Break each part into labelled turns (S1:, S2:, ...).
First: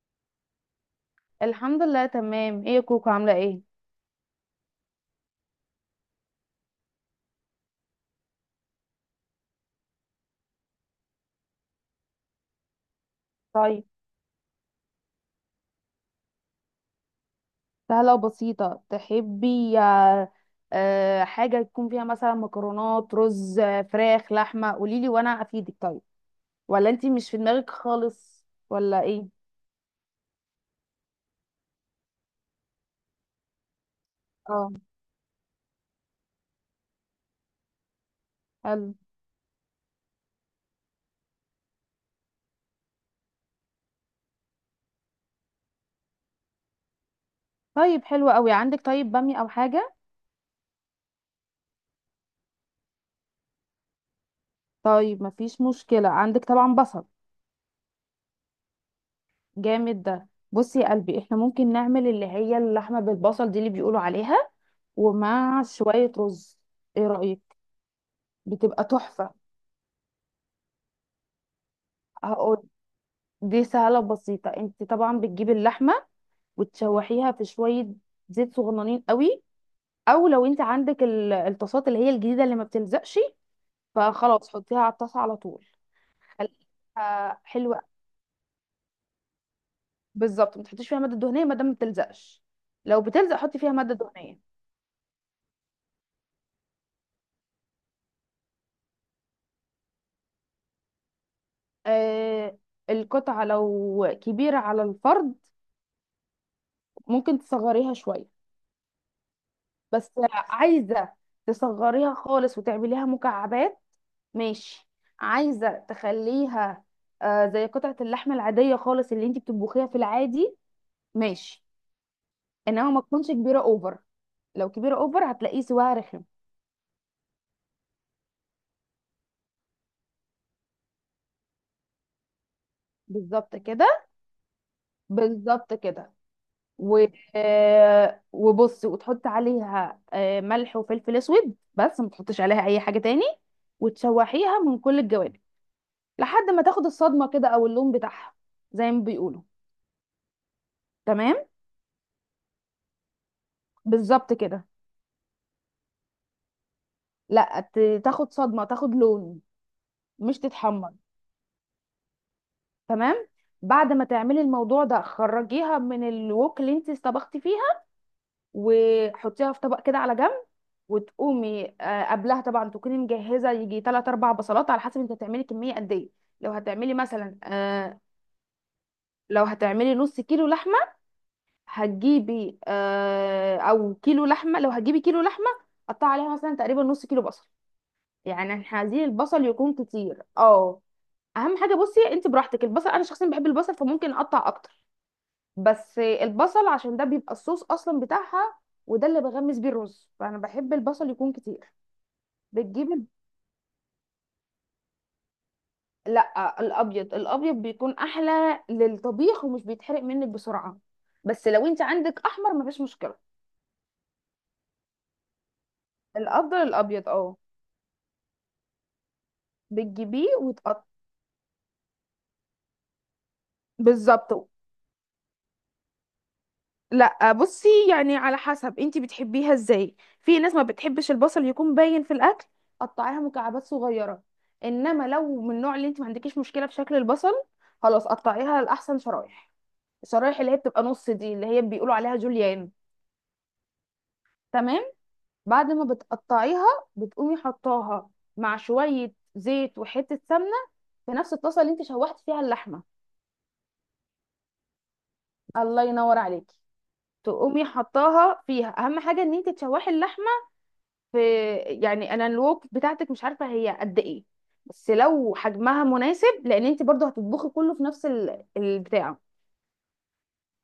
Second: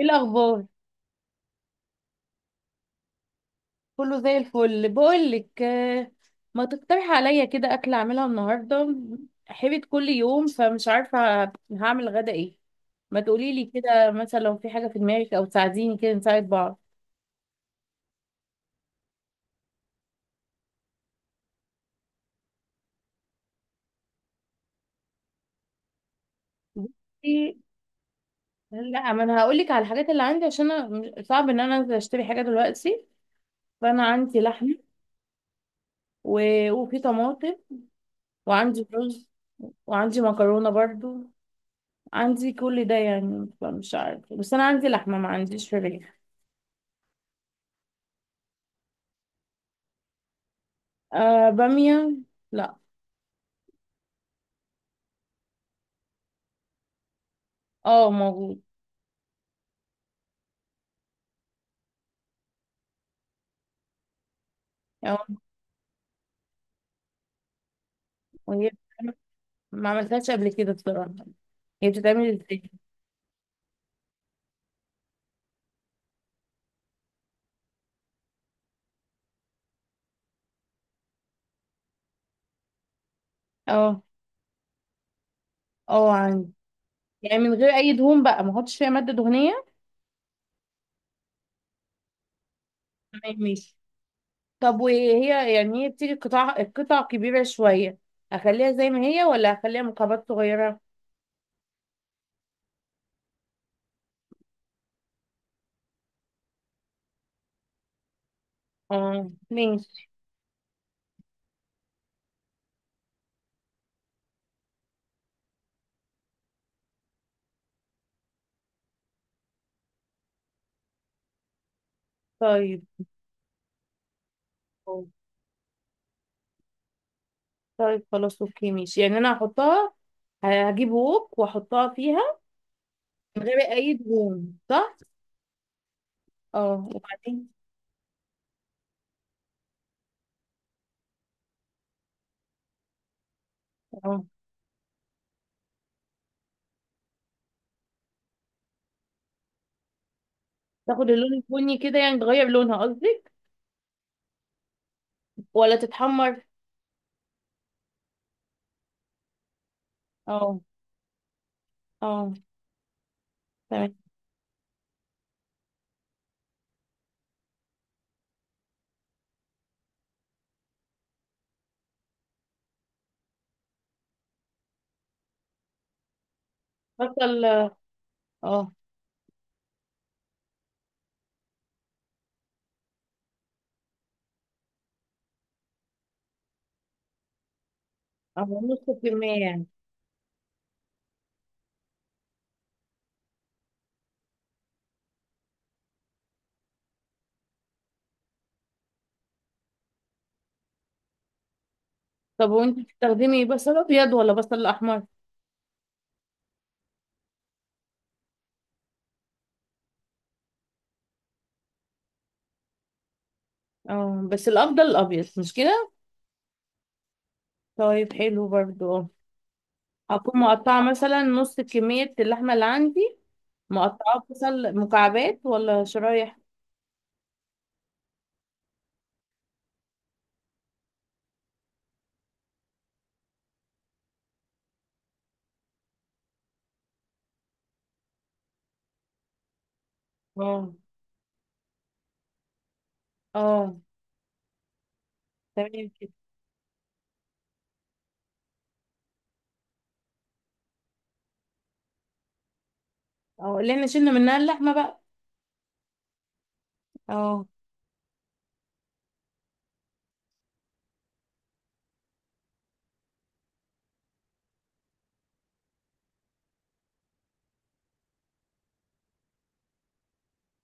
S1: ايه الاخبار؟
S2: الحمد لله تمام. ايه يا كوكو، عاملة ايه؟
S1: كله زي الفل بقول لك. ما تقترح عليا كده اكل اعملها النهارده؟ حبيت كل يوم فمش عارفه هعمل غدا ايه. ما تقولي لي
S2: طيب،
S1: كده مثلا لو في حاجه في دماغك او تساعديني كده نساعد بعض.
S2: سهلة وبسيطة تحبي حاجة يكون فيها مثلا مكرونات رز، فراخ، لحمة؟ قوليلي وانا افيدك. طيب، ولا انتي مش في
S1: بصي،
S2: دماغك خالص؟ ولا
S1: لا ما
S2: ايه؟
S1: انا هقول لك على الحاجات اللي عندي عشان أنا صعب ان انا انزل اشتري حاجه دلوقتي. فانا عندي
S2: اه.
S1: لحمه و... وفي طماطم، وعندي
S2: حلو.
S1: رز، وعندي مكرونه برضو. عندي كل ده يعني، فمش عارفه، بس انا عندي لحمه ما عنديش فراخ.
S2: طيب، حلو قوي. عندك طيب بامي او حاجة؟
S1: آه بامية، لا.
S2: طيب، مفيش مشكلة. عندك طبعا بصل؟
S1: اه موجود.
S2: جامد. ده بصي يا قلبي، احنا ممكن نعمل اللي هي اللحمة بالبصل، دي اللي بيقولوا عليها،
S1: اه
S2: ومع شوية رز. ايه رأيك؟
S1: وهي
S2: بتبقى
S1: بتتعمل-
S2: تحفة.
S1: ما عملتهاش قبل كده بصراحة. هي بتتعمل ازاي؟
S2: دي سهلة وبسيطة. انت طبعا بتجيبي اللحمة وتشوحيها في شوية زيت صغننين قوي، او لو انت عندك الطاسات اللي هي الجديدة اللي ما بتلزقش،
S1: اه،
S2: فخلاص حطيها على الطاسة على طول،
S1: اه عندي. يعني
S2: خليها
S1: من غير
S2: حلوة.
S1: اي دهون بقى، ما احطش فيها مادة دهنية؟
S2: بالظبط، ما تحطيش فيها مادة دهنية ما دام ما بتلزقش. لو
S1: تمام
S2: بتلزق حطي فيها
S1: ماشي.
S2: مادة دهنية.
S1: طب وهي يعني هي بتيجي قطع قطع كبيرة شوية، اخليها زي ما هي ولا اخليها مكعبات صغيرة؟
S2: آه، القطعة لو كبيرة على الفرد ممكن تصغريها شوية،
S1: اه ماشي.
S2: بس عايزة تصغريها خالص وتعمليها مكعبات؟ ماشي. عايزة تخليها آه زي قطعة اللحم العادية خالص اللي انت بتطبخيها في العادي؟ ماشي.
S1: طيب.
S2: انما ما تكونش كبيرة اوفر، لو كبيرة اوفر هتلاقيه سواها رخم.
S1: طيب خلاص اوكي ماشي، يعني انا هحطها، هجيب ووك واحطها فيها. من
S2: بالظبط
S1: غير اي
S2: كده،
S1: دهون، صح؟
S2: بالظبط كده.
S1: اه
S2: و...
S1: وبعدين؟
S2: آه، وبصي، وتحط عليها ملح وفلفل اسود بس، ما تحطش عليها اي حاجة تاني،
S1: اه
S2: وتشوحيها من كل الجوانب لحد ما تاخد الصدمة كده او اللون بتاعها، زي ما بيقولوا.
S1: تاخد اللون
S2: تمام،
S1: البني كده يعني، تغير لونها قصدك،
S2: بالظبط كده.
S1: ولا تتحمر؟
S2: لا، تاخد صدمة، تاخد لون، مش
S1: اه،
S2: تتحمر.
S1: اه
S2: تمام. بعد
S1: تمام.
S2: ما تعملي الموضوع ده خرجيها من الوك اللي انت طبختي فيها، وحطيها في طبق كده على جنب، وتقومي، قبلها طبعا تكوني مجهزه يجي 3 4 بصلات على حسب انت هتعملي كميه قد ايه. لو هتعملي مثلا
S1: بصل اه. اه،
S2: لو هتعملي نص كيلو لحمه هتجيبي، او كيلو لحمه، لو هتجيبي كيلو لحمه قطعي عليها مثلا تقريبا نص كيلو بصل، يعني احنا
S1: نص
S2: عايزين
S1: كمية
S2: البصل
S1: يعني؟
S2: يكون كتير. اه، اهم حاجه. بصي، انت براحتك، البصل انا شخصيا بحب البصل فممكن اقطع اكتر، بس البصل عشان ده بيبقى الصوص اصلا بتاعها، وده اللي بغمس بيه الرز، فانا بحب البصل يكون كتير.
S1: طب وانت
S2: بتجيب ال-
S1: بتستخدمي بصل ابيض ولا بصل احمر؟
S2: لا، الابيض، الابيض بيكون احلى للطبيخ ومش بيتحرق منك بسرعه، بس لو انت عندك احمر مفيش مشكله.
S1: اه، بس الافضل الابيض مش كده؟
S2: الافضل الابيض، اه.
S1: طيب حلو برضو اه.
S2: بتجيبيه
S1: هكون
S2: وتقط.
S1: مقطعة مثلا نص كمية اللحمة اللي عندي، مقطعة
S2: بالظبط.
S1: بصل مكعبات ولا شرايح؟
S2: لا بصي، يعني على حسب انتي بتحبيها ازاي. في ناس ما بتحبش البصل يكون باين في الاكل، قطعيها مكعبات صغيره. انما لو من النوع اللي انتي ما عندكيش مشكله في شكل البصل، خلاص قطعيها لاحسن شرايح. الشرايح اللي هي
S1: اه،
S2: بتبقى نص دي اللي هي بيقولوا عليها جوليان.
S1: اه
S2: تمام. بعد
S1: تمام
S2: ما
S1: كده.
S2: بتقطعيها بتقومي حطاها مع شويه زيت وحته سمنه في نفس الطاسه اللي انتي شوحتي فيها اللحمه.
S1: اه اللي احنا شلنا منها اللحمة بقى.
S2: الله ينور عليكي.
S1: اه،
S2: تقومي حطاها فيها. اهم حاجه ان انتي تشوحي اللحمه في، يعني انا الوك بتاعتك مش عارفه هي قد ايه، بس لو حجمها مناسب، لان انت برضو هتطبخي كله في نفس البتاع.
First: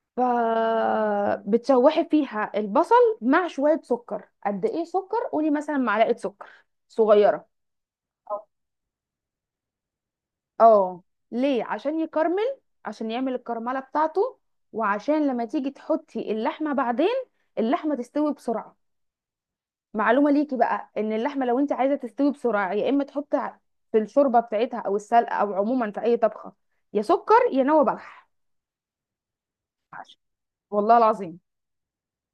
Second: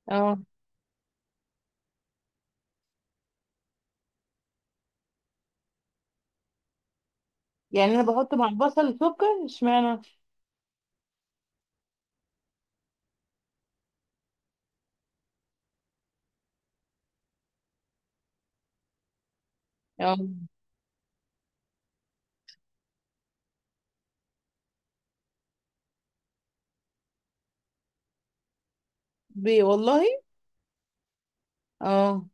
S1: اه.
S2: فبتشوحي فيها البصل مع شويه سكر. قد ايه سكر؟ قولي مثلا معلقه سكر صغيره.
S1: يعني انا بحط
S2: اه.
S1: مع البصل سكر، اشمعنى؟
S2: آه. ليه؟ عشان يكرمل، عشان يعمل الكرمله بتاعته، وعشان لما تيجي تحطي اللحمه بعدين اللحمه تستوي بسرعه.
S1: اه،
S2: معلومه ليكي بقى، ان اللحمه لو انت عايزه تستوي بسرعه يا اما تحطي في الشوربه بتاعتها او السلقه، او عموما في اي طبخه، يا سكر يا نوى بلح.
S1: بي والله؟
S2: والله العظيم.
S1: اه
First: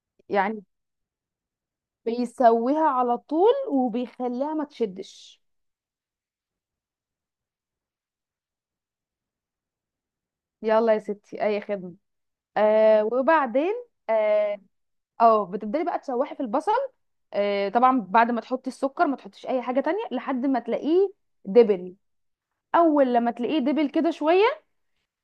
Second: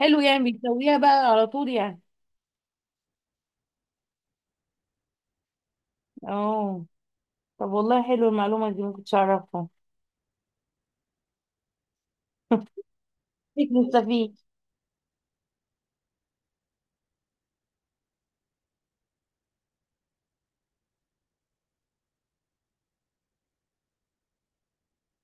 S1: حلو، يعني
S2: يعني
S1: بيسويها بقى على طول يعني.
S2: بيسويها على طول وبيخليها ما تشدش.
S1: اه طب والله حلو المعلومة دي، ما كنتش اعرفها.
S2: يلا يا ستي، اي خدمه. آه،
S1: هيك
S2: وبعدين،
S1: مستفيد.
S2: اه، بتبدأي بقى تشوحي في البصل. طبعا بعد ما تحطي السكر ما تحطيش اي حاجه تانية لحد ما تلاقيه دبل. اول لما تلاقيه دبل كده شويه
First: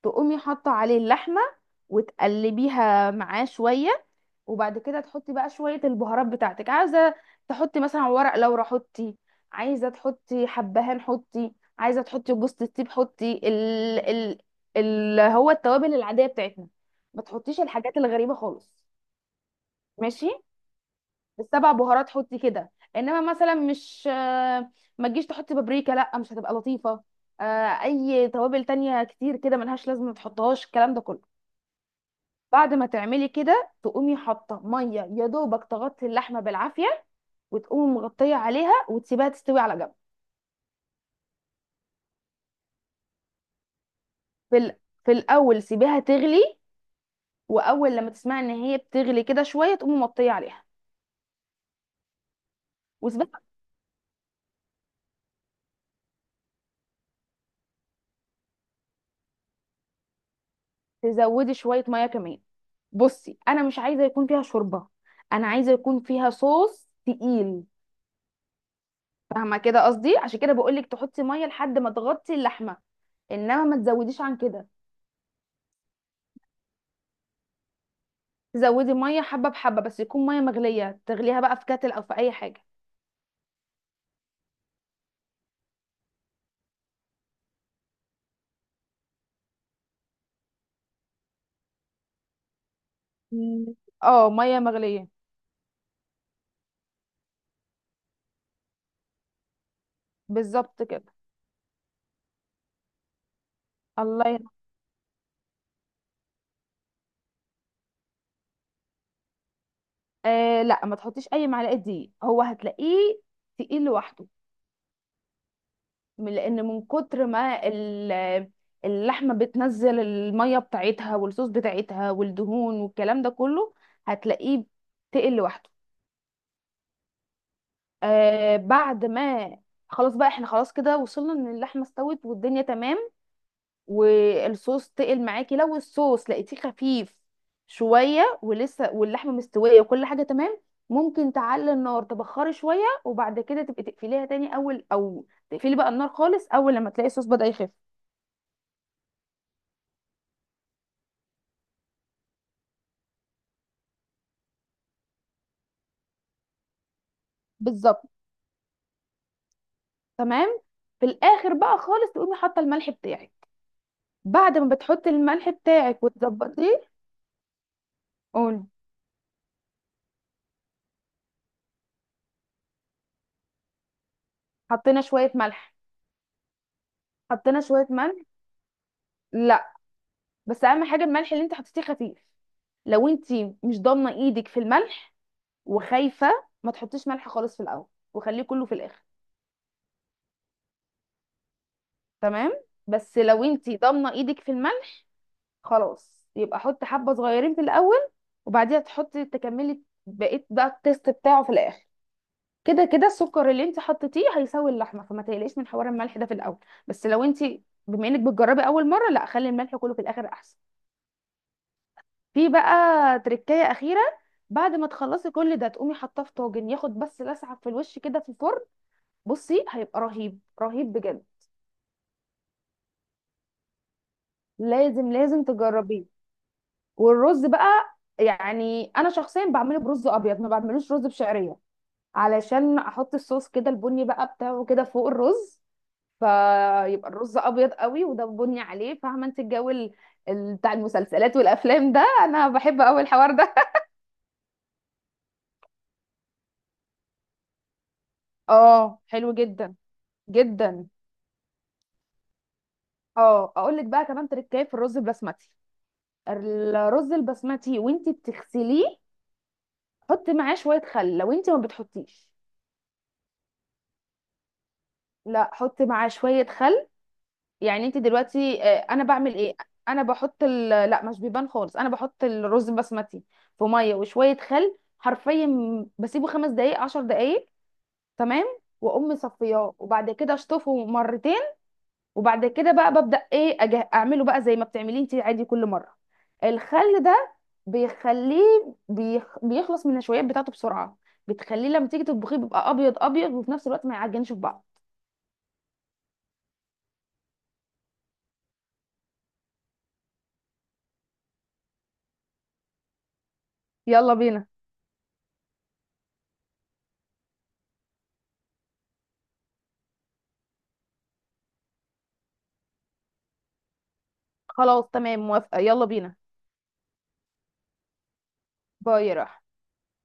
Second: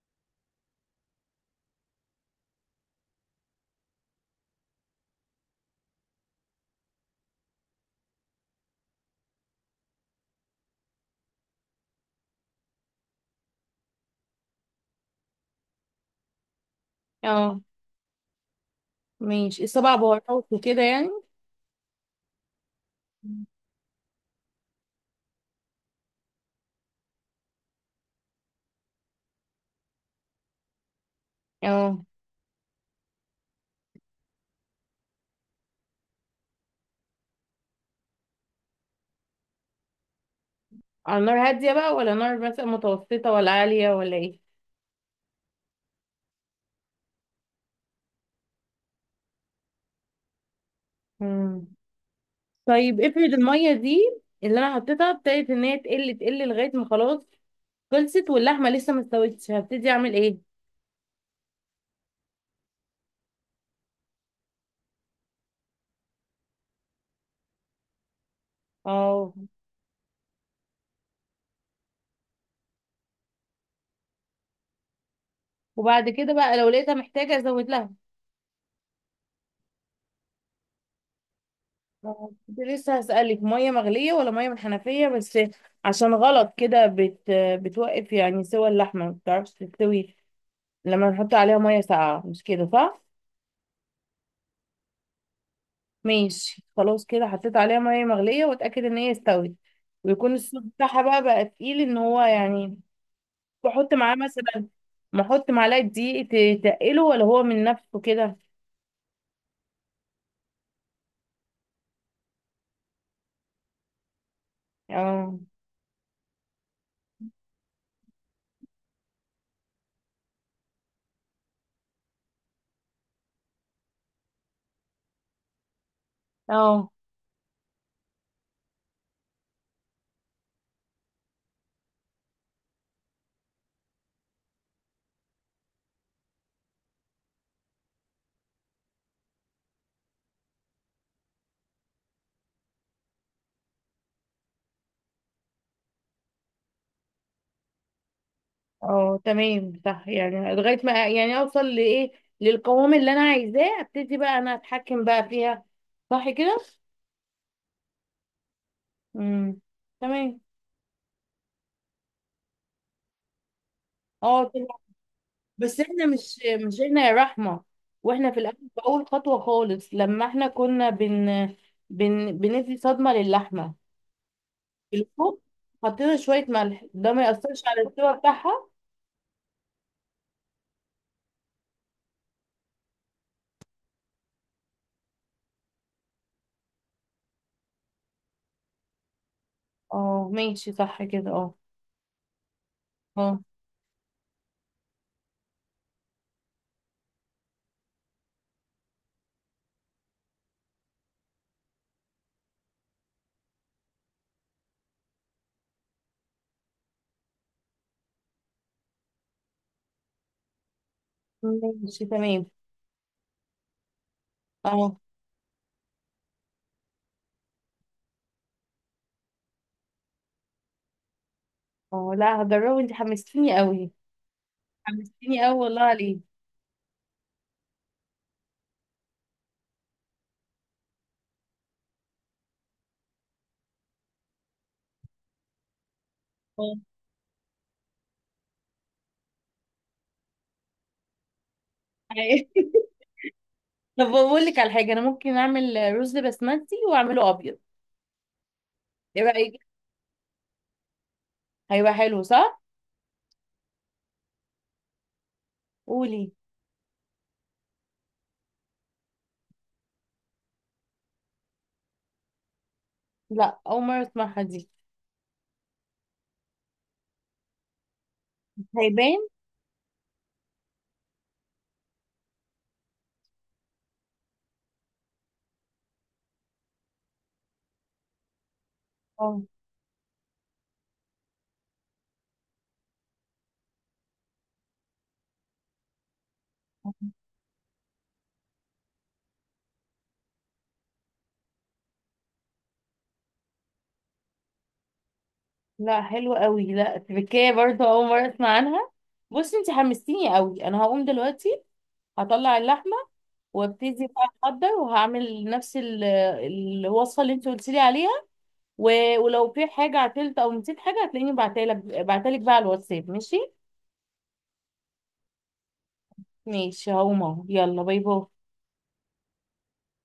S2: تقومي حاطه عليه اللحمه وتقلبيها معاه شويه، وبعد كده تحطي بقى شويه البهارات بتاعتك. عايزه تحطي مثلا ورق لورا حطي، عايزه تحطي حبهان حطي، عايزه تحطي جوز الطيب حطي ال ال هو التوابل العاديه بتاعتنا. ما
S1: اه
S2: تحطيش الحاجات الغريبه خالص.
S1: ماشي، السبع
S2: ماشي.
S1: بهارات وكده يعني.
S2: السبع بهارات حطي كده، انما مثلا مش، ما تجيش تحطي بابريكا، لا مش هتبقى لطيفه. آه، اي توابل تانية كتير كده ملهاش لازمه، ما تحطهاش الكلام ده كله.
S1: اه،
S2: بعد ما تعملي كده تقومي حاطه ميه يا دوبك تغطي اللحمه بالعافيه، وتقومي مغطيه عليها وتسيبها تستوي على جنب.
S1: على نار هادية بقى ولا نار مثلا متوسطة ولا عالية ولا ايه؟
S2: في ال... في الاول سيبيها تغلي، واول لما تسمعي ان هي بتغلي كده شويه تقومي مغطيه عليها
S1: مم. طيب افرض
S2: وسيبها.
S1: المية دي اللي انا حطيتها ابتدت ان هي تقل تقل لغاية ما خلاص خلصت، واللحمة لسه ما استوتش، هبتدي اعمل ايه؟
S2: تزودي شويه ميه كمان. بصي، انا مش عايزه يكون فيها شوربه، انا عايزه يكون فيها صوص تقيل.
S1: اه،
S2: فاهمه كده قصدي؟ عشان كده بقول لك تحطي ميه لحد ما تغطي اللحمه، انما ما تزوديش عن كده.
S1: وبعد كده بقى لو لقيتها محتاجة ازود لها؟
S2: تزودي ميه حبه بحبه، بس يكون ميه مغليه، تغليها بقى في كاتل او في اي
S1: كنت
S2: حاجه.
S1: لسه هسألك، مية مغلية ولا مية من الحنفية بس، عشان غلط كده بتوقف يعني، سوى اللحمة ما بتعرفش تستوي لما نحط عليها مية ساقعة، مش كده صح؟
S2: مم. اه، ميه مغليه.
S1: ماشي خلاص كده، حطيت عليها مية مغلية واتأكد ان هي استوت، ويكون الصوص
S2: بالظبط
S1: بتاعها
S2: كده.
S1: بقى تقيل ان هو يعني. بحط معاه
S2: الله ينور.
S1: مثلا، بحط معلقة دقيق، تقله ولا هو من نفسه كده؟
S2: آه لا، ما تحطيش اي معلقه دقيق، هو هتلاقيه تقيل لوحده.
S1: اه،
S2: لان من كتر ما اللحمه بتنزل الميه بتاعتها والصوص بتاعتها والدهون والكلام ده كله، هتلاقيه تقل لوحده.
S1: اه،
S2: آه، بعد ما، خلاص بقى، احنا خلاص كده وصلنا ان اللحمه استوت والدنيا تمام والصوص تقل معاكي. لو الصوص لقيتيه خفيف شويه ولسه واللحمه مستويه وكل حاجه تمام، ممكن تعلي النار تبخري شويه، وبعد كده تبقي تقفليها تاني، اول او تقفلي بقى النار خالص اول لما تلاقي الصوص بدأ يخف.
S1: اه تمام صح يعني، لغاية ما يعني اوصل لايه، للقوام اللي انا عايزاه ابتدي بقى انا اتحكم بقى فيها، صح كده؟
S2: بالظبط.
S1: امم تمام.
S2: تمام. في الاخر بقى خالص تقومي حاطه الملح بتاعك.
S1: اه
S2: بعد
S1: كده.
S2: ما بتحطي الملح
S1: بس
S2: بتاعك
S1: احنا مش
S2: وتظبطيه.
S1: احنا يا رحمة، واحنا في الاول،
S2: قولي.
S1: في اول خطوة خالص، لما احنا كنا بن بن بندي صدمة للحمة في
S2: حطينا شويه
S1: الفوق،
S2: ملح.
S1: حطينا شوية ملح ده ما
S2: حطينا
S1: يأثرش على
S2: شويه
S1: السوا
S2: ملح
S1: بتاعها؟
S2: لا، بس اهم حاجه الملح اللي انت حطيتيه خفيف. لو انت مش ضامنه ايدك في الملح وخايفه، ما تحطيش ملح خالص في الاول وخليه كله في الاخر.
S1: اه ماشي صح كده اه.
S2: تمام. بس
S1: اه
S2: لو انتي ضامنه ايدك في الملح، خلاص يبقى حطي حبه صغيرين في الاول، وبعديها تحطي تكملي بقيت بقى التيست بتاعه في الاخر. كده كده السكر اللي انت حطيتيه هيساوي اللحمه، فما تقلقيش من حوار الملح ده في الاول. بس لو انت، بما انك بتجربي اول مره، لا خلي الملح كله في الاخر احسن.
S1: ماشي تمام.
S2: في بقى تركايه اخيره، بعد ما
S1: اه،
S2: تخلصي كل ده تقومي حاطاه في طاجن ياخد بس لسعه في الوش كده في الفرن. بصي، هيبقى رهيب رهيب بجد.
S1: اه لا هجربه، انت حمستيني قوي.
S2: لازم
S1: حمستيني
S2: لازم
S1: قوي والله
S2: تجربيه.
S1: عليه.
S2: والرز بقى، يعني انا شخصيا بعمله برز ابيض، ما بعملوش رز بشعريه، علشان احط الصوص كده البني بقى بتاعه كده فوق الرز،
S1: آه.
S2: فيبقى الرز ابيض قوي وده بني عليه. فاهمه انت الجو بتاع المسلسلات والافلام ده؟
S1: أيوة.
S2: انا بحب قوي الحوار ده.
S1: طب بقول لك على حاجه، انا ممكن اعمل رز بسمتي واعمله ابيض،
S2: اه
S1: ايه
S2: حلو
S1: رايك؟
S2: جدا. جدا.
S1: هيبقى حلو صح؟
S2: اه اقول لك بقى كمان تركايه في الرز البسمتي.
S1: قولي.
S2: الرز البسمتي وانت بتغسليه حطي معاه شويه خل لو انت ما بتحطيش.
S1: لا اول مره اسمعها دي.
S2: لا، حط معاه شوية خل. يعني انت دلوقتي، انا
S1: هيبان.
S2: بعمل ايه؟ انا بحط لا، مش بيبان خالص. انا بحط الرز البسمتي في مية وشوية خل حرفيا، بسيبه 5 دقايق، 10 دقايق. تمام. واقوم
S1: اه
S2: مصفياه، وبعد كده اشطفه مرتين، وبعد كده بقى ببدأ ايه اعمله بقى زي ما بتعمليه انت عادي كل مرة. الخل ده بيخليه، بيخلص من النشويات بتاعته بسرعة. بتخليه لما تيجي تطبخيه بيبقى ابيض ابيض، وفي نفس الوقت ما يعجنش في بعض.
S1: لا حلو قوي، لا تركية برضه اول مره اسمع عنها. بصي انت حمستيني قوي، انا هقوم دلوقتي، هطلع اللحمه، وابتدي
S2: يلا
S1: بقى
S2: بينا.
S1: احضر، وهعمل نفس الوصفه اللي انت قلت لي عليها. ولو في حاجه عطلت او نسيت حاجه، هتلاقيني بعتلك بقى على الواتساب ماشي.
S2: خلاص تمام، موافقة، يلا بينا.
S1: ماشي هقوم اهو، يلا باي باي.
S2: باي يا راح.